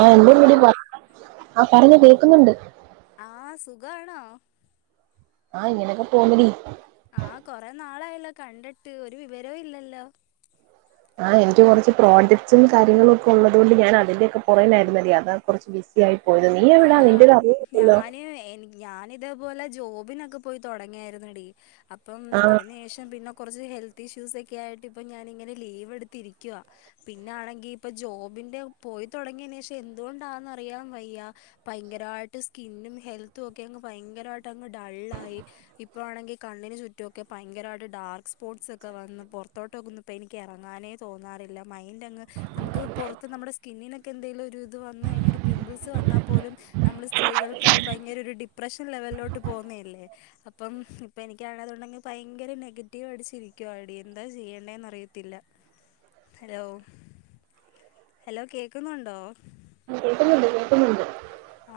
ആഹ് എന്റെ ഹലോ വീട് ആ പറഞ്ഞോ കേൾക്കുന്നുണ്ട്. ആഹ് സുഖാണോ? ആഹ് ഇങ്ങനെയൊക്കെ പോണടി ആഹ് കൊറെ നാളായല്ലോ കണ്ടിട്ട് ഒരു വിവരവും ഇല്ലല്ലോ ആ എനിക്ക് കുറച്ച് പ്രോജക്ട്സും കാര്യങ്ങളും ഒക്കെ ഉള്ളത് കൊണ്ട് ഞാൻ അതിന്റെ ഒക്കെ പുറകിലായിരുന്നെടി അതാ കുറച്ച് ബിസി ആയിട്ട് പോയത് നീ എവിടാ ആഹ് നിന്റൊരു അറിവുംഇല്ലല്ലോ ഞാന് എനി ഞാനിതേപോലെ ജോബിനൊക്കെ പോയി തൊടങ്ങിയായിരുന്നെടി അപ്പം ആ അതിന് ശേഷം പിന്നെ കൊറച്ച് ഹെൽത് ഇഷ്യൂസൊക്കെ ആയിട്ടിപ്പം ഞാനിങ്ങനെ ലീവെടുത്തിരിക്കുവാ പിന്നാണെങ്കി ഇപ്പൊ ജോബ് ബിന്റെ പോയി തുടങ്ങിയയിന് ശേഷം എന്തുകൊണ്ടാന്നറിയാൻ വയ്യ ഭയങ്കരായിട്ട് സ്കിന്നും ഹെൽത്തും ഒക്കെ അങ്ങ് ഭയങ്കരമായിട്ടങ്ങ് ഡള്ളായി ഇപ്പോ ആണെങ്കി കണ്ണിന് ചുറ്റുവൊക്കെ ഭയങ്കരായിട്ട് ഡാർക്ക് സ്പോട്സ് ഒക്കെ വന്ന് പുറത്തോട്ട്ക്കൊന്ന് ഇപ്പോ എനിക്ക് ഇറങ്ങാനേ തോന്നാ റില്ല മൈന്റങ്ങ് നമുക്ക് പുറത്ത് നമ്മുടെ സ്കിന്നിനൊക്കെ എന്തേലും ഒരു ഇത് വന്ന് കഴിഞ്ഞാ ഒരു പിമ്പിൾസ് വന്നാ പോലും നമ്മള് സ്ത്രീകൾക്ക് അത് ഭയങ്കരൊരു ഡിപ്രഷൻ ലെവലിലോട്ട് പോവുന്നതല്ലേ അപ്പം ഇപ്പൊ എനിക്കാണേഅതോണ്ടങ്ങ് ഭയങ്കര നെഗറ്റീവടിച്ചിരിക്കുവാണെടി എന്താ ചെയ്യേണ്ടേന്ന് അറിയത്തില്ല. ഹലോ ഹലോ കേക്കുന്നുണ്ടോ? കേക്കുന്നുണ്ട് കേക്കുന്നുണ്ട്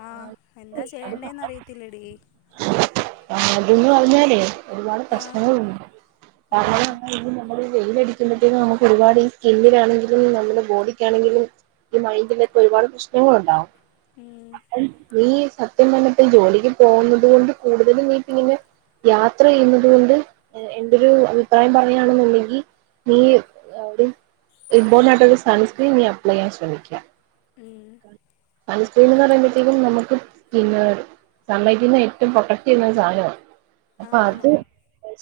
ആഹ് എന്താ ചെയ്യേണ്ടേന്ന് അറിയത്തില്ലടീ അത് ന്ന് പറഞ്ഞാലേ ഒരുപാട് പ്രശ്നങ്ങളുണ്ട് ഉം കാരണംന്ന് പറഞ്ഞാല് ഈ നമ്മളീ വെയിലടി നമുക്ക് ഒരുപാട് ഈ സ്കിന്നിലാണെങ്കിലും നമ്മുടെ ബോഡിക്കാണെങ്കിലും ഈ മയ്ന്റിനൊക്കെ ഒരുപാട് പ്രശ്നങ്ങളുണ്ടാവും. ഉം നീ സത്യം പറഞ്ഞിട്ടും ജോലിക്ക് പോകുന്നതുകൊണ്ട് കൂടുതലും നീ. ഇങ്ങനെ യാത്ര ചെയ്യുന്നത് കൊണ്ട് എന്റെയൊരു അഭിപ്രായം പറയുകയാണെന്നുണ്ടെങ്കിൽ. നീ അവിടെ ഇമ്പോർട്ടന്റ് ആയിട്ട് ഒരു സൺ ക്രീം നീ അപ്ലൈ ചെയ്യാൻ ശ്രമിക്കാ. ഉം [inaudible] എന്ന് പറയുമ്പോത്തേക്കും നമുക്ക് പിന്നെ സമ്മതിക്കുന്ന ഏറ്റവും പ്രൊട്ടക്റ്റ് ചെയ്യുന്ന സാധനമാണ്. ആ അപ്പൊ ആ അത്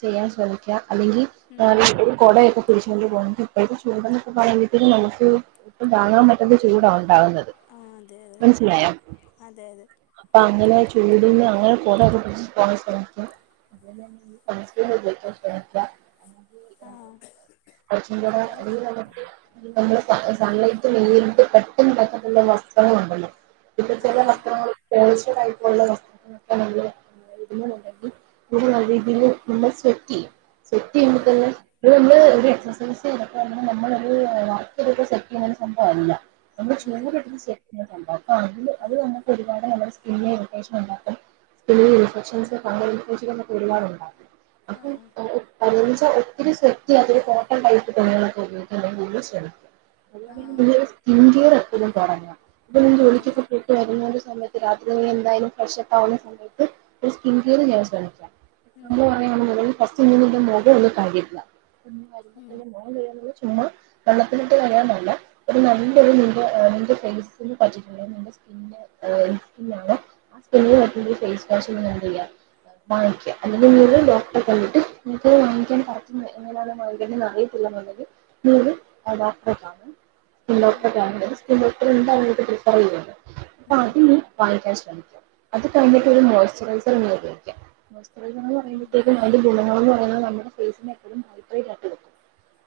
ചെയ്യാൻ ശ്രമിക്കാ അല്ലെങ്കിൽ ഉം ഏഹ് നീയൊരു കുടയൊക്കെ പിടി കൊണ്ടുപോണം ഇപ്പോഴത്തെ ചൂട് എന്നൊക്കെ പറയുമ്പോഴത്തേക്ക് നമുക്ക് ഇപ്പ താങ്ങാൻ പറ്റുന്ന ചൂടാ ഉണ്ടാവുന്നത്. ആ അതെ അതെ മനസിലായോ അതെ അതെ അപ്പൊ അങ്ങനെ ചൂടിന്ന് അങ്ങനെ. കുടയൊക്കെ പിടിച്ചു പോകാൻ ശ്രമിക്കുക, അതുപോലെ നീ സൺ ക്രീം ഉപയോഗിക്കാൻ ശ്രമിക്കുക. നീ ഇതാണ് ആഹ് [inaudible] കൊറച്ചു കൂടെ അപ്പം അല്ലെങ്കിൽ നമുക്ക് നമ്മള് സൺ. സൺലൈറ്റ് നേരിട്ട് തട്ടുന്ന. വസ്ത്രങ്ങൾ ഉണ്ടല്ലോ, ഇപ്പൊ ചില ആഹ് വസ്ത്രങ്ങള് [unintelligible] ആയിട്ടുള്ള വസ്ത്രങ്ങൾ. [unintelligible] ഉണ്ടെങ്കിൽ തുണി അഴിക്കിലും നമ്മള് സെറ്റ് ചെയ്യും. സെറ്റ് ചെയ്യുമ്പോൾ ആഹ് തന്നെ. [unintelligible] ഇത് ഒരു എക്സസൈസ് ചെയ്യണം അപ്പൊ നമ്മള് ഒരു വർക്കിലൊക്കെ സെറ്റ് ചെയ്യുന്ന ഒരു സംഭവം അല്ല. [unintelligible] ചിലർ ആഹ് ഒട്ടും [unintelligible] അത് അതു ആഹ് അങ്ങനത്തെ ഒരുപാട് നമ്മള്. പിന്നെ റിവിഷൻ ഉണ്ടായിരിക്കും സ്കൂളിൽ ഇൻഫെക്ഷൻസ് ഫംഗൽ ഇൻഫെക്ഷൻസ് ഒക്കെ ഒരുപാട് ഉണ്ടാവും. അപ്പൊ ആഹ് [unintelligible] ഇപ്പൊ ഒത്തിരി സെറ്റ് ചെയ്യാനും കോട്ടൺ ടൈപ്പ് തുണികളൊക്കെ ഉപയോഗിക്കൻ കൂടുതൽ ശ്രമിക്കും. വരുവാണെങ്കിൽ ആഹ് നിങ്ങള് സ്കിൻ കെയർ എടുത്തങ്ങ് തുടങ്ങുക, അപ്പൊ നീ അതെ ജോലിക്ക് സെപ്പറേറ്റ് കാര്യങ്ങൾ. സമയത്ത് രാത്രി എന്തായാലും ഫ്രഷ് ഒക്കെ ആക്കുന്ന സമയത്ത് ഒരു സ്കിൻ കെയർ ചെയ്യാൻ ശ്രമിക്കാം. ഉം എക്സാമ്പിൾ പറയുവാണെന്നുണ്ടെങ്കിൽ ഫസ്റ്റ് നീ നിന്റെ മുഖം ഒന്ന് കഴുകുക. അപ്പം നീ വരുമ്പോ ഉം തന്നെ മുഖം കഴുകുന്നത് ചുമ്മാ വെള്ളത്തിട്ട് കഴുകാൻ നോക്കുക ഒരു നല്ലൊരു ഗു നിന്റെ ഫേസിന് പറ്റിയിട്ടുള്ള നിന്റെ സ്കിനിന്റെ ഏഹ് ഓയിൽ സ്കിൻ ആണോ ആ സ്കിനിന് ഒരു ഫേസ്. സ്പെഷ്യൽ എന്ത് ചെയ്യാം. വാങ്ങിക്കുക, അല്ലെ നീ ഒരു ഡോക്ടറെ കണ്ടിട്ട് നിനക്ക് അത് വാങ്ങാൻ പറ്റുന്ന എങ്ങനെയുള്ള. [unintelligible] ഉണ്ടെങ്കിൽ നീ ഡോക്ടറെ കാണാ. ഉം സ്കിൻ ഡോക്ടർ എന്തായാലും പ്രെഫർ ചെയ്യാണ് ഉം അത് ഈ വാങ്ങിക്കാൻ ശ്രമിക്കുക. അത് കഴിഞ്ഞിട്ട് ഉം ഒരു മോസ്ചറൈസർന്ന് ഉപയോഗിക്കാം, മോസ്റൈസർ എന്ന് ഉം പറയുമ്പോഴത്തേക്ക് അതിന്റെ ഗുണങ്ങൾ എന്ന്. അത് നമ്മുടെ ഫേസിന് എപ്പോഴും മൊയ്‌സ്റുറിസഡ് ആക്കിവെക്കും.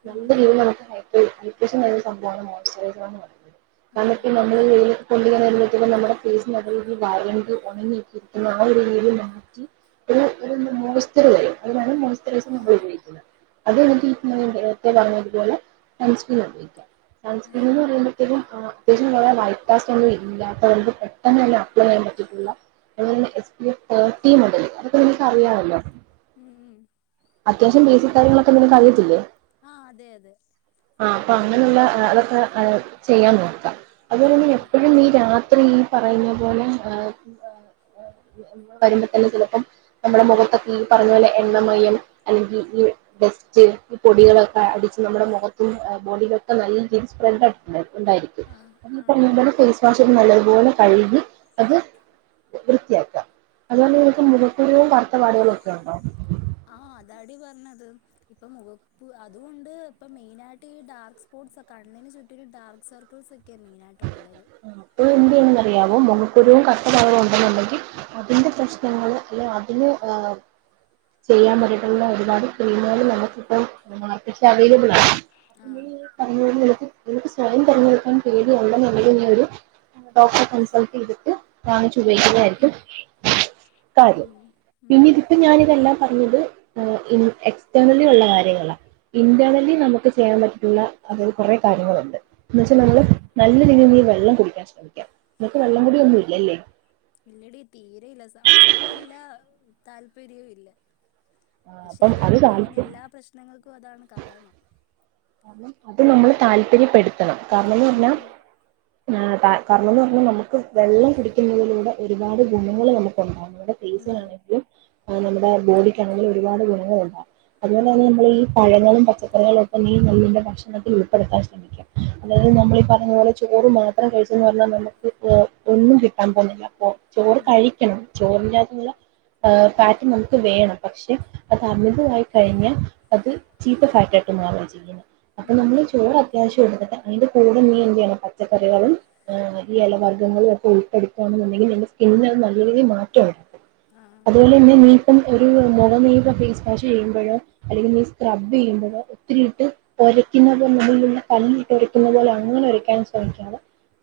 [unintelligible] ഉം അത്യാവശ്യം നല്ലൊരു സംഭവമാണ് മോയ്സ്ചറൈസർ എന്ന് പറയുന്നത് കാരണം ഉം ഇപ്പൊ നമ്മള്. [unintelligible] നമ്മുടെ ഫേസ് നല്ല രീതിയിൽ വരണ്ട് ഉണങ്ങിക്കിയിരിക്കുന്നത് നല്ല രീതി മാറ്റി. ഒരു ഒരു മോസ്റ്റർ വരും അതിനാണ് മോയ്സ്ചറൈസർ നമ്മൾ ആഹ് ഉപയോഗിക്കുന്നത്. അത് നിന്റെ ഈഗമയുടെ ഏറ്റവും നന്നായിട്ട് പോലെ സൺ ക്രീം ഉപയോഗിക്കുക സൺ. ആഹ് ഇതൊന്നു പറയുമ്പോഴേക്കും ആഹ് അത്യാവശ്യം കുറേ വൈറ്റ് പർച്ചേസ് ഒന്നും ഇല്ലാത്തവർക്ക് പെട്ടെന്ന് തന്നെ അപ്ലൈ ചെയ്യാൻ പറ്റിയിട്ടുള്ള. അതുപോലെ തന്നെ എസ് പി എഫ് തേർട്ടി ഉണ്ടാലോ അതൊക്കെ നിങ്ങൾക്ക് ഉം അറിയാലോ. ഉം ഉം അത്യാവശ്യം ബേസിക് കാര്യങ്ങളൊക്കെ നിങ്ങൾക്കറിയത്തില്ലേ. ആഹ് അതെ അതെ ആഹ് അപ്പൊ അപ്പം അങ്ങനെയുള്ള അതൊക്കെ. ചെയ്യാൻ നോക്കാം, അതുപോലെ തന്നെ ആഹ് എപ്പോഴും നീ രാത്രി. ഇവരെ ഈ പറയുന്ന പോലെ എന്നും വരുമ്പോ തന്നെ ചിലപ്പോ. നമ്മുടെ മുഖത്തൊക്കെ ഈ പറഞ്ഞപോലെ എണ്ണമയം അല്ലെങ്കിൽ ഈ ഡസ്റ്റ് ഈ പൊടികളൊക്കെ അടിഞ്ഞ്. അവസാനം നമ്മുടെ മുഖത്തും ബോഡിയിലൊക്കെ നല്ലരീതി. ഉണ്ടായിട്ടുണ്ടായിരിക്കും ആഹ് അവരെ ആഹ് പറയും പോലെ ഫേസ് വാഷ് ഒരു നല്ലതുപോലെ കഴുകി അത്. വൃത്തിയാക്കാം അതുപോലെ നിനക്ക് മുഖക്കുരുവും വറുത്തപാടുകളും ഒക്കെ ഉണ്ടോ. ഇന്നത് മുഖക്കു അതും ഉണ്ട് ഇപ്പം മെയിൻ ആയിട്ട് ഡാർക്ക്‌ സ്പോട്സ് ഒക്കെ കണ്ണിന് ചുറ്റും. പിന്നെ ഡാർക്ക് സർക്കിൾസും. അത് എന്ത് ചെയ്യുന്നു. അറിയാവോ മുഖക്കുരുവും കറുത്ത പാടുകളും ഉണ്ടെന്നുണ്ടെങ്കിൽ അതിന്റെ പ്രശ്നങ്ങൾ അല്ലെ അതിന് ഓ. ചെയ്യാൻ പറ്റിയിട്ടുള്ള ഒരുപാട് ക്ലീമുകൾ നമുക്കിപ്പ മാർക്ക അവൈലബിൾ ആ ആഹ് അ പറഞ്ഞക്ക്ക്ക് സ്വയം തതിരഞ്ഞെടുക്കാൻ പേടിയുണ്ടെന്നുള്ളരു ഡോക്ടറെ കൺസൾട്ട് ചെയ്തിട്ട് ഞാങ്ങ ച ഉം ഉപയിക്കുകായിരിക്കും കാര്യം ഉം ഉം പിന്ന ഇതിപ്പോ ഞാാനിതെല്ലാം പറഞ്ഞത് എക്സ്റ്റേർണലി ഉള്ള കാര്യങ്ങളാണ് ഉം ഇന്റേർണലി നമുക്ക് ചെയ്യാൻ പറ്റ ഉള്ള അതിൽ കുറെ കാര്യങ്ങളുണ്ട് എന്നുവച്ചാൽ ഉം നമ്മള് നല്ല വെള്ളം കുടിക്കാൻ ശ്രമിക്കാം ഉം ഇല്ലടി തീരെ ഇല്ല സമയവും ഇല്ല താല്പര്യവും ഇല്ല പക്ഷെ അപ്പം അത് അതാണ് മെയിൻ താല്പര്യം എല്ലാ പ്രശ്നങ്ങൾക്കും അതാണ് കാരണംണം [inaudible] കാരണം അത് നമ്മള് താല്പര്യപ്പെടുത്തണം കാരണംന്ന് പറഞ്ഞാ ഉം കാരണം എന്ന് പറഞ്ഞാൽ നമുക്ക് വെള്ളം കുടിക്കുന്നതിലൂടെ ഒരുപാട് ഗുണങ്ങൾ നമുക്ക് ഉണ്ടാകുന്നു ഉം ഫേസിനാണെിലും നമ്മുടെ ബോഡിക്കക്ക്ണെങ്കിലും ഒരുപാട് ഗുണങ്ങ ഉണ്ടാകും അതുപോലെ തന്നെ ഉം നമ്മൾ ഈ പഴങ്ങളും പച്ചക്കറികളൊ ഒക്കെ നും നമ്മളിന്റെ ഭക്ഷണത്തിൽ ഉൾപ്പെടുത്താൻ ശ്രമിക്കാം അതായത് ആഹ് നമ്മൾ ഈ പറഞ്ഞതു പോോലെ ചോറ് മാത്രം കഴിച്ചന്ന് പറഞ്ഞാൽ നമുക്ക് ഒന്നും കിട്ടാൻ പോകുന്നില്ല ചോറ് ഉം കഴിക്കണം ചോറിന്റെകത്തുള്ള ആ ഫാറ്റ് നമുക്ക് വേണം പക്ഷെ അത് അമിതമായി കഴിഞ്ഞാൽ അത് ചീത്ത ഫാറ്റ് ചെയ അപ്പൊ ഉം നമ്മള് ചോറ് അത്യാവശ്യം എടുത്തിട്ട് അതിന്റെ കൂടെ നീ എന്താണ് പച്ചക്കറളും ഈ ഇലവർഗ്ഗങ്ങളും ഒക്കെ ഉൾപ്പെടുപ്പുകയാണെന്നുണ്ടെങ്കിൽ നല്ല രീതിയിൽ മാറ്റും ആഹ് അതുപോലെ തന്നെ നീപ്പം ഒരു നീ ഫേസ് വാഷ് ചെയ്യുമ്പോഴോ അല്ലങ്കിൽ നീ സ്ക്രബ് ചെയ്യുമ്പോഴോ ഒത്തിരി ഒരയ്ക്കുന്ന മുള്ളിലുള്ള കല്ലിട്ട് ഉരയ്ക്കുന്ന പോലെ അങ്ങനെ ഒരയ്ക്കാനും ശ്രമിക്കുന്നത്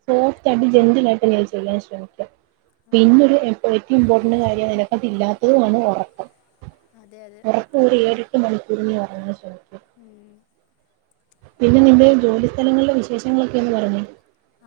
സോഫ്റ്റ് ആയിട്ട് ജെന്റൽ ആായിട്ട് നിഞൾ ചെയ്യാൻ ശ്രമിക്കുക ആഹ് പിന്നരു ഏറ്റവും ഇമ്പോർട്ടന്റ് കാര്യം നിനക്ക അത് ഇല്ലാത്തതുമാണ് ഉറപ്പം അതെ അതെ ഉറപ്പ ഒരു ഏഴ എട്ട് മണിക്കൂർഞ് വര ഉം പിന്നെ നിന്റെ ജോലിസ്ഥഥലങ്ങളിലെ വിശേഷങ്ങളൊക്കെയന്ന് പറഞ്ഞേ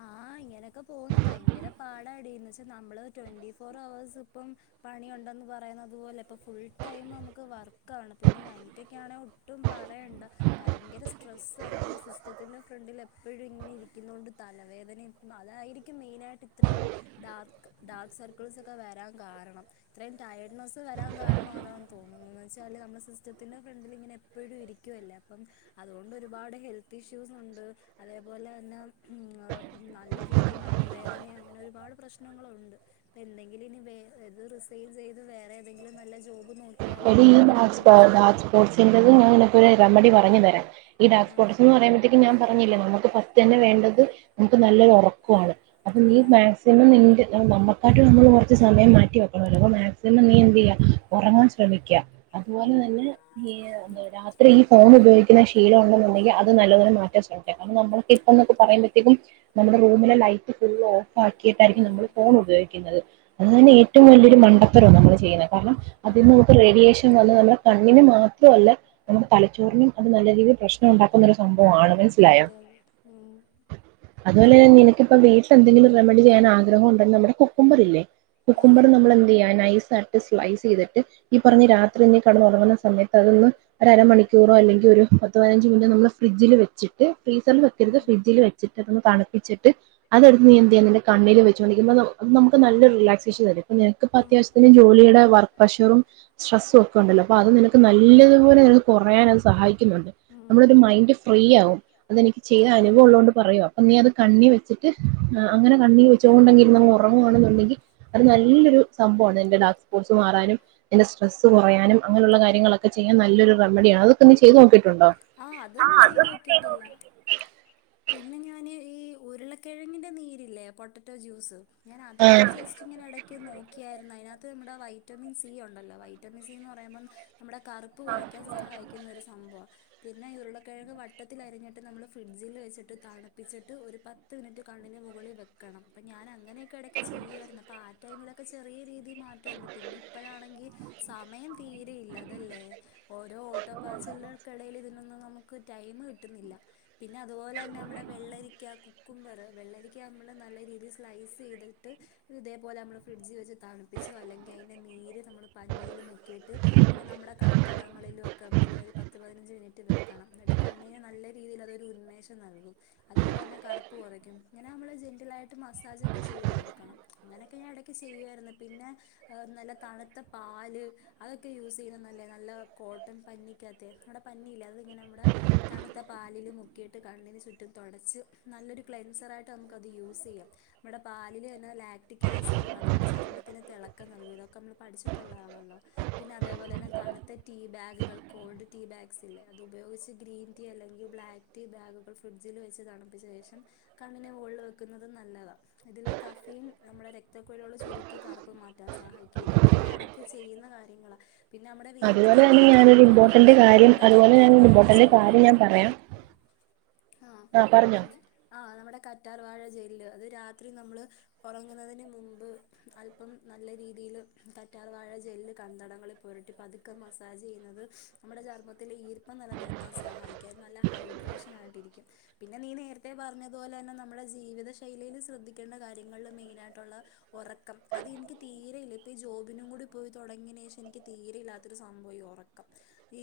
ആഹ് ഇങ്ങനൊക്കെ പോ ഭയങ്കര പാടന്ന്ച്ചൽ നമ്മള് ട്വന്റി ഫോർ അവവേഴ് ഇ പണിുണ്ട പറയുന്നത്തുപോലെ ഇപ്പോൾ ഫുൾ ടൈം നമുക്ക് വർക്കാണ് പിന്നെ കഞ്ഞിട്ടൊക്കെ ആണെങ്കിൽ ഒട്ടും പറയേണ്ട ഭയങ്കര സ്ട്രെസ്സ ആ നമ്മുടെ സിസ്റ്റത്തിന്റെ ഫ്രണ്ടിൽ എപ്പോഴും ഇങ്ങനെ ഇരിക്കുന്നണ്ട് തലവേദനയും അതായിരിക്കും മെയിനായിട്ട് ഇത്രയും ഡ ഡാർക്ക് സർക്കിൾസ് ഒക്കെ വരാൻ കാരണം ഇത്രയും ടയർഡ്നെസ് വരാൻ കാരണം ണ അതാ തോന്നുന്നത്ന്ന് വെച്ചാല് നമ്മുടെ സിസ്റ്റത്തിന്റെ ഫ്രണ്ടിൽില് ഇങ്ങെ എപ്പോഴും ഇരിക്കുവല്ല അപ്പം അതുകൊണ്ട് ഒരുപാട് അടെ ഹെൽത്ത് ഇഷ്യൂസ് ഉണ്ട് അതേപോലെ തന്നെ നല്ല രീതിൽ നടുവേദന അങ്ങനെ ഒരുപാട് പ്രശ്നങ്ങളുണ്ട് ഇ എന്തെങ്കിലും ഇനി വത് റിസൈൽ ചെയ്ത് വേറെ ഏതെങ്കിലും നല്ല ജോബ് നോക്കി എ്പോർസ്ക്ക് റെമി പറഞ്ഞ തരാം ഈ ഡാക്ക് ആ സ്പോട്ടർ എന്ന് പറയുമ്പഴത്തേക്ക് ഞൻ പറഞ്ഞില്ല നമുക്ക് പത്ത് തന്നെ വേണ്ടത് നമുക്ക് നല്ലൊരു ഉറക്കമാണ് അപ്പൊ ആ നീ മാക്സിമം നി ന നമ്മൾ കുറച്ച് സമയം മാറ്റി വെക്കണമല്ലോ അപ്പൊ മാക്സിമം നീ എന്ത് ചെയ്യ ഉറങ്ങാൻ ശ്രമിക്കുക അതുപോലെ ഉം തന്നെ ന എന്ത രാത്രി ഫോൺ ഉപയോഗിക്കുന്ന ശീലംണ്ടെന്നുണ്ടെിൽ അത് നല്ലെ മാറ്റാൻ ശ്രമിക്ക കാരണം നമ്മക്ക് ഇപ്പൊക്ക പറുമ്പോഴത്തേക്കും റൂമില ലൈറ്റ് ഫു ബാക്കിയിട്ടായിരിക്കും ഉം നമ്മൾ ഫോൺ ഉപയോഗിക്കുന്നത് അത് ഉം തന്നെ ഏറ്റവും വലിയൊരു മണ്ടത്തരവും നമ്മൾ ചെയ്യുന്നത് കാരണം അതി ഉം ന റേഡിയേഷൻ വന്ന നമ്മുടെ കണ്ണിന് മാത്രമല്ല നമുക്ക് തലച്ചോറിനും അത് നല്ലീതിൽ പ്രശ്ന ണ്ടാക്കുന്ന ഒരു സംഭവമാണ് മനസ്സിലായ അതെ അതെ ഉം അതുപോലെ തന്നെ നിനക്ക്ിപ്പോ വീ എന്തെങ്കിലും റെമഡ ചെയ്യാൻ ആഗ്രഹം ഉണ്ട നമ്മുടെ കുക്കുമബറല്ലേ ആഹ് കുക്കുമബർ നമ്മൾ എന്ത് ചെയ്യാന ് സ്ലൈസ് ചെയ്തിട്ട് ഈ ഒരു പറഞ്ഞ രാത്രി കടന്ന തുടങ്ങുന്ന സമയത്ത് അതൊന്ന്രമണി ക്യറോ അല്ലെങ്കിൽ ഒരു പതിനഞ്ച് മിനറ്റോ നമ്മൾ ഫിഡ്ജിൽ വച്ചിട്ട് ഫ്രീസൽ വെക്കരുത് ഫ്രഡ്ജിൽ വെച്ചട്ട് അതന്ന് തണുക്ക് പ്പിച്ചിട്ട് അതെടുത്ത് നീഎന്ത്യ നിന്റെ കണ്ണില് വെച്ചോണ്ടിക്ക്മോ ന നമുക്ക് നല്ലൊരു റിലക്സൻ തും അ നിനക്കിമപ്പത്യാവശത്തിന് ഫ്രിഡ്ജിൽ അത്യാവശ്യത്തിന് ജോലി ഒണ് ടെ വർക്ക് പ്രഷറും സ്ട്രെസും ഒക്കെ ഉണ്ടല്ലോ അപ്പോ അത് നിനക്ക് നല്ലതുപോലെങ്ങട് കുറയാൻ അത് സഹായിക്കുന്നൊണ്ട് നമ്മടൊരു മൈൻഡ് ഫ്രീ ആവും. അതെനിക്ക് ചെയ്ത അതെ അനുഭവോള്ളോണ്ട് പറയുവാ. അപ്പൊ നീ അത് കണ്ണി വെച്ചിട്ട് ത് അങ്ങനെ കണ്ണി വെച്ചോണ്ടങ്ങിരുന്നങ്ങൊറങ്ങുവാണന്നൊണ്ടെങ്കി അത് നല്ലൊരു സംഭവമാണ് അയിന്റെ ലാസ് പോർസ് മാറാനും എന്റെ സ്ട്രസ് കൊറയാനും അങ്ങനുള്ള കാര്യങ്ങളൊക്കെ ചെയ്യാൻ നല്ലൊരു റെമഡിയ അതൊക്കെ നീ ചെയ്ത് നോക്കിയിട്ടുണ്ടോ ആ അതൊന്നും ചെയ്ത് നോക്കിട്ടില്ല പിന്നെ ഞാന് ഈ ഉരുളക്കെഴങ്ങിന്റെ നീരില്ലേ പൊട്ടറ്റോ ജ്യൂസ് ഞാൻ അതൊക്കെ ജസ്റ്റ് ഇങ്ങനെ ഇടക്ക് നോക്ക ക്കിയാരുന്നു അതിനാത്ത് നമ്മടെ വൈറ്റമിൻ സി ഉണ്ടല്ലോ വൈറ്റമിൻ സി എന്ന് പറയുമ്പം നമ്മുടെ കറുപ്പ് കൊറയ്ക്കാൻ സഹായിക്കുന്ന ഒരു സംഭവാ. പിന്നെ ഉരുളക്കിഴങ്ങ് വട്ടത്തിൽ അരിഞ്ഞിട്ട് നമ്മള് ഫ്രിഡ്ജിൽ വെച്ചിട്ട് തണുപ്പിച്ചിട്ട് ഒരു പത്ത് മിനിറ്റ് ക ണ്ണിന് മുകളിൽ വെക്കണം അപ്പൊ ഞാൻ അങ്ങനെയൊക്കെ ഇടയ്ക്കു ചെയ്യുമായിരുന്നു അപ്പോ ആടൈമിലൊക്കെ ചെറിയ രീതിയി മാറ്റോണ്ട് പിന്നെ ഇപ്പഴാണെങ്കിൽ സമയം തീരെയില്ല അതല്ലേ, ഓരോ ഓട്ടോ പാച്ചിലില് ഇതിനൊന്നും നമുക്ക് ടൈമു കിട്ടുന്നില്ല, പിന്നെ അതുപോലെ തന്നെ നമ്മടെ വെള്ളരിക്ക കുക്കുംബറ് വെള്ളരിക്കാമ്മള് നല്ല രീതിൽ സ്ലൈസ് ചെയ്തിട്ട് ഇതേപോലെ നമ്മള് ഫ്രിഡ്ജി വെച്ച് തണുപ്പിച്ചോ അല്ലെങ്കിൽ അയിന്റെ നീര് നമ്മള് പഞ്ഞീല് മുക്കീട്ട് ങ്ങനെ നമ്മടെ കൺതടങ്ങളിലും ഒക്കെ നമ്മളിങ്ങനെയൊരു പത് ത്തുപതിനഞ്ച് മിനിറ്റ് വെക്കണം എന്നിട്ട്, കണ്ണിന് നല്ല രീതിയിൽ അതൊരു ഉന്മേഷം നൽകും അതുപോലെ തന്നെ കറുപ്പ് കൊറ റക്കും, ഇങ്ങനെമ്മള് ജെന്റിലായിട്ട് മസാജ് ഒക്കെ ചെയ്ത് കൊടുക്കണം അങ്ങനൊക്കെഞാൻ എടക്ക് ചെയ്യുവാരുന്നു പിന്നെ അ നല്ല തണുത്ത പാല് അതൊക്കെ യൂസ് ചെയ്യുന്ന നല്ലെയാ, നല്ല കോട്ടൺ പഞ്ഞിക്കാത് നമ്മടെ പഞ്ഞിയില്ലേ അത് ഇങ്ങനെമ്മടെ തണുത്ത പാലില് മുക് ക്കിയിട്ട് കണ്ണിന് ചുറ്റും തൊടച്ച് നല്ലൊരു ക്ലെൻസറായിട്ട് നമുക്കത് യൂസ് ചെയ്യാം നമ്മുടെ പാലില് തന്നെ ലാക്റ്റിക്കാസിടൊണ്ട് അത് നമ്മുടെ ചർമ്മത്തിന് തെളക്കം നൽകും ഇതൊക്കെ നമ്മൾ പഠിച്ചിട്ടൊള്ളയാണല്ലോ പിന്നതേപോലെ തണുത്ത ടീ ബാഗുകൾ കോൾഡ് ടീബാഗ്സ് ഇല്ലേ, അത് ഉപയോഗിച്ച ഗ്രീൻ ടീ അല്ലെങ്കിൽ ബ്ലാക്ക് ടീ ബാഗുകൾ ഫ്രിഡ്ജില് വെച്ച് തണുപ്പിച്ച ശേഷം കണ്ണിന് മോളില് വെക്കുന്നത് നല്ലതാ. ഇതിൽള്ള കഫീൻ നമ്മുടെ രക്തക്കുഴലുകള് ചുരുക്കി കറുപ്പ് മാറ്റാൻ സഹായിക്കും, ഇതൊക്കെ ഞാ എടയ്ക്ക് ചെയ്യുന്ന കാര്യങ്ങളാ, പിന്നെയമ്മടെ വീട്ടിൽ അതുപോലെ തന്നെ ഞാനൊരു അവൈലബിളായിട്ടൊള്ള ഇമ്പോർട്ടന്റ് കാര്യം, അതുപോലെ ഞാനൊരിമ്പോട്ടന്റ് കാര്യം ഞാൻ പറയാം ആ ആ നമ്മടെ കറ്റാർവാഴ ജെല്ല്, അത് രാത്രി നമ്മള് ഒറങ്ങുന്നതിന് മുമ്പ്‌ അല്പം നല്ല രീതി ൽ കറ്റാർ വാഴ ജെല്ല് കൺതടങ്ങളിൽ പുരട്ടി പതുക്കെ മസാജ് ചെയ്യുന്നത് നമ്മുടെ ചർമ്മത്തിലെ ഈർപ്പം നിലനിർത്താൻ സഹായിക്കും അതു നല്ല ഹൈഡ്രേഷൻ ആയിട്ടിരിക്കും. പിന്നെ നീ നേരത്തെ പറഞ്ഞതുപോലെ തന്നെ നമ്മുടെ ജീവിത ശൈലിയില് ശ്രദ്ധിക്കേണ്ട കാര്യങ്ങളിൽ മെയിനായിട്ടുള്ള ഒ ഉറക്കം അതെനിക്ക് തീരെയില്ല ഇപ്പ ഈ ജോബിനും കൂടി പോയി തുടങ്ങിയന് ശേഷം എനിക്ക് തീരെയില്ലാത്തൊരു സംഭവായീ ഒറ റക്കം. ഈ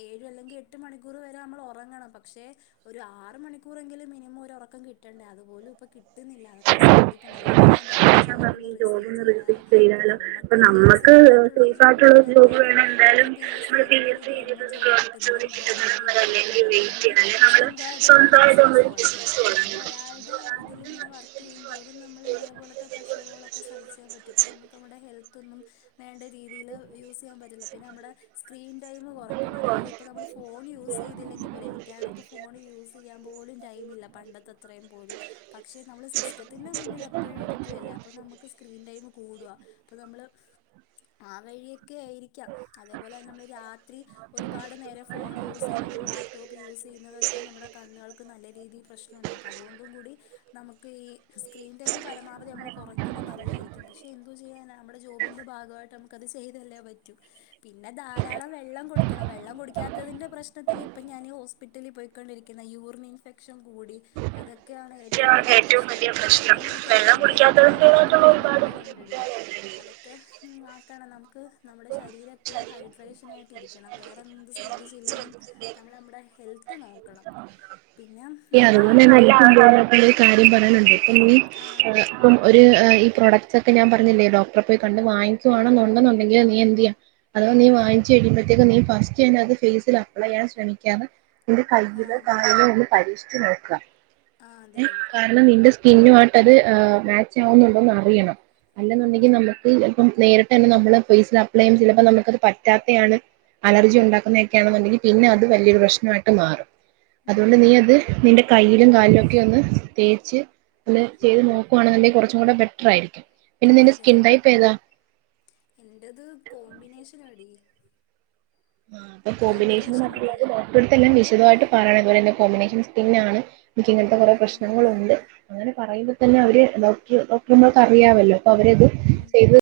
ഏഴ് അല്ലെങ്കിൽ എട്ട് മണിക്കൂർ വരെ നമ്മൾ ഒറങ്ങണം പക്ഷെ ഒരു ആറ് മണിക്കൂറെങ്കിലും മിനിമ മൊരു ഒറക്കം കിട്ടണ്ടേ അതുപോലും ഇപ്പ കിട്ടുന്നില്ല അതൊക്കെ ശ്രദ്ധിക്കണം അതുകൊണ്ടാ ഞാൻ പറഞ്ഞെ ഈ ജോബ് ഒന്ന് റിസൈൻ ചെയ്താലോ, അപ്പ നമ്മക്ക് നമ്മക്ക് സേഫായിട്ടുള്ള ഒരു ജോബ് വേണം നമ്മൾ എന്തായാലും പി എസ് സി നമ്മള് എഴുതിയിട്ട് ഒരു ചെയ്യും. [unintelligible] ഗവൺമെന്റ് ജോലി കിട്ടുന്നിടം വരെ കിട്ടുന്നേടം വരേ അല്ലെങ്കിൽ വെയിറ്റ് അല്ലെങ്കിൽ ചെയ്യണം വെയിറ്റ് നമ്മൾ ചെയ്യണം അല്ലേ നമ്മള് സ്വയന്തൊഴില് നമ്മളൊരാളുടെ ഇതിന് ഇങ്ങനെ വർക്ക് ചെയ്യും തോറും നമ്മൾ ഇതേപോലത്തെ പ്രഷറുകളൊക്കെ സഹിച്ചേ പറ്റു അ നമുക്ക് നമ്മടെ ഹെൽ ത്തൊന്നും വേണ്ട രീതില് യൂസ് ചെയ്യാൻ പറ്റില്ല. പിന്നെ നമ്മടെ സ്ക്രീൻ ടൈമ് കൊറയ്ക്കണം അതായത് ഇപ്പൊ നമ്മള് ഫോൺ യൂസ് ചെയ്തില്ലെങ്കിൽ പോലും എനിക്കാടെ ഇപ്പോ ഫോണ് യൂസ് ചെയ്യാൻ പോലും ടൈം പണ്ടത്തെത്രയും പോലും പക്ഷെ നമ്മള് സിസ്റ്റത്തിന്റെ മുന്നിൽ എപ്പഴും ഇരിക്കുവല്ലേ അപ്പോ നമുക്ക് സ്ക്രീൻ ടൈമു കൂടുവ അപ്പൊ നമ്മള് ആ വഴിയൊക്കെ ആയിരിക്കാം അതേപോലെന്നെ നമ്മള് രാ ത്രി ഒരുപാട് നേരാം ഫോൺ യൂസ് ചെയ്യുന്നതും ലാപ്ടോപ്പ് യൂസ് ചെയ്യുന്നതൊക്കെ നമ്മുടെ കണ്ണുകൾക്ക് നല്ല രീതീൽ പ്രശ്നം ഉണ്ടാക്കും അതുകൊണ്ടും കൂടി നമുക്ക് ഈ സ്ക്രീൻ ടൈം പരമാവധി നമ്മൾ കുറയ്ക്കുന്നത് നല്ലേയിരിക്കും പക്ഷെ എന്തു ചെയ്യാന നമ്മുടെ ജോബിന്റെ ഭാഗവായിട്ട് നമുക്ക്ത് ചെയ്തല്ലേ പറ്റു പിന്നെ ധാരാളം വെള്ളം കുടിക്കണം വെള്ളം കുടിക്കാത്തതിന്റെ പ്രശ്നത്തിൽ ഇപ്പ ഞാൻ ഈ ഹോസ്പിറ്റലിൽ പോയിക്കൊണ്ടിരിക്കുന്ന, യൂറിൻ ഇൻഫെ ക്ഷൻ കൂടി അതൊക്കെയാണ് ഏറ്റവും വലിയ പ്രശ്നം വെള്ളം കുടിക്കാത്തതിൻ്റേതായിട്ടുള്ള ഒരുപാട് ബുദ്ധിമു ബുദ്ധിമുട്ടുകൾ ഒണ്ടടി അതൊക്കെ ആക്കണം നമുക്ക്. നമ്മുടെ ശരീരം എപ്പോഴും ഹൈഡ്രേഷനായി രിക്കണം വേറെന്ത് ശ്രദ്ധിച്ചില്ലേലും നമ്മൾ നമ്മുടെ ഹെൽത്ത് നോക്കണം. പിന്നെ അ നല്ല അതുപോലെ ആഹാരങ്ങൾ എന്ക്കും ഒരു കാര്യം പറയാനുണ്ട് ഇപ്പൊ നീ ആ ഇപ്പം ഒര് ഈ പ്രോഡക്ട്സ് ഒക്കെ ഞാൻപർ ഞ്ഞില്ലേ ഡോക്റെ പോയി കണ്ട് വാങ്ങിക്കുവാണോനുണ്ടോ ഉണ്ടെങ്കി നീ എന്ത്‌ ചെയ്യ അതവാ നീ വാങ്ങിച്ച് കഴിയുമ്പോഴത്തേക്ക നീ ഫസ്റ്റ്ത് ഫേസിൽ അപ്ലൈ ചെയ്യൻ ശ്രമിക്കാതെ നിന്റെ കൈ ആ താഴെ ഒന്ന് പരീക്ഷിച്ച് നോക്കുക ആ അതെ ഏ അതെ കാരണം നിന്റെ സ് കിന്നുമായിട്ടത മാച്ച് ആവുന്നുണ്ടോന്ന് അറിയണം ഉം അല്ലെന്നുണ്ടെങ്കിൽ നമുക്ക് അപ്പം നേരിട്ട് തന്നെ നമ്മള് ഫേസിൽ അപ്ലൈ ചെയ്യും ചെയ ചെ ലപ്പോ നമുക്കത് പറ്റാത്തെയാണ് അലർജി ഉണ്ടാക്കുന്നതൊക്കെയാണെന്നുണ്ടെങ്കിൽ പിന്നെ അത് വലിയൊരു പ്രശ്നമായിട്ട് മാറും ഉം അതുകൊണ്ട് നീ അത് നിന്റെ കയ്യിലും കാലിലും ഒക്കെ ഒന്ന് തേച്ച് ഒത് ചെയ്ത് നോക്കുകവാണെന്നുണ്ടെങ്കിൽ കുറച്ചും കൂടെ ബെറ്റർ ആയിരിക്കും പിന്നെ നിന്റെ അതെ സ്കിൻ അതെ ടൈപ്പ് ഏതാ എന്റത് കോമ്പിനേഷൻ ആടി ആ അ കോമ്പിനേഷൻ ഡോക്ടറെ അടുത്ത് വിശ തമായിട്ട് പറയണം അതുപോലെ എ കോമ്പിനേഷൻ സ്കിന്നാണ് എനക്ക് ഇങ്ങനത്തെ കുറെേ ഉം പ്രശ്നങ്ങളുണ്ട്. അങ്ങനെ പറയുമ്പോ തന്നെ അവര് ഡോക്ടർ ഡോക്ടർമാക്ക് അറിയാവല്ലോ അപ്പൊ അവരത് ഉം ചെയ്ത്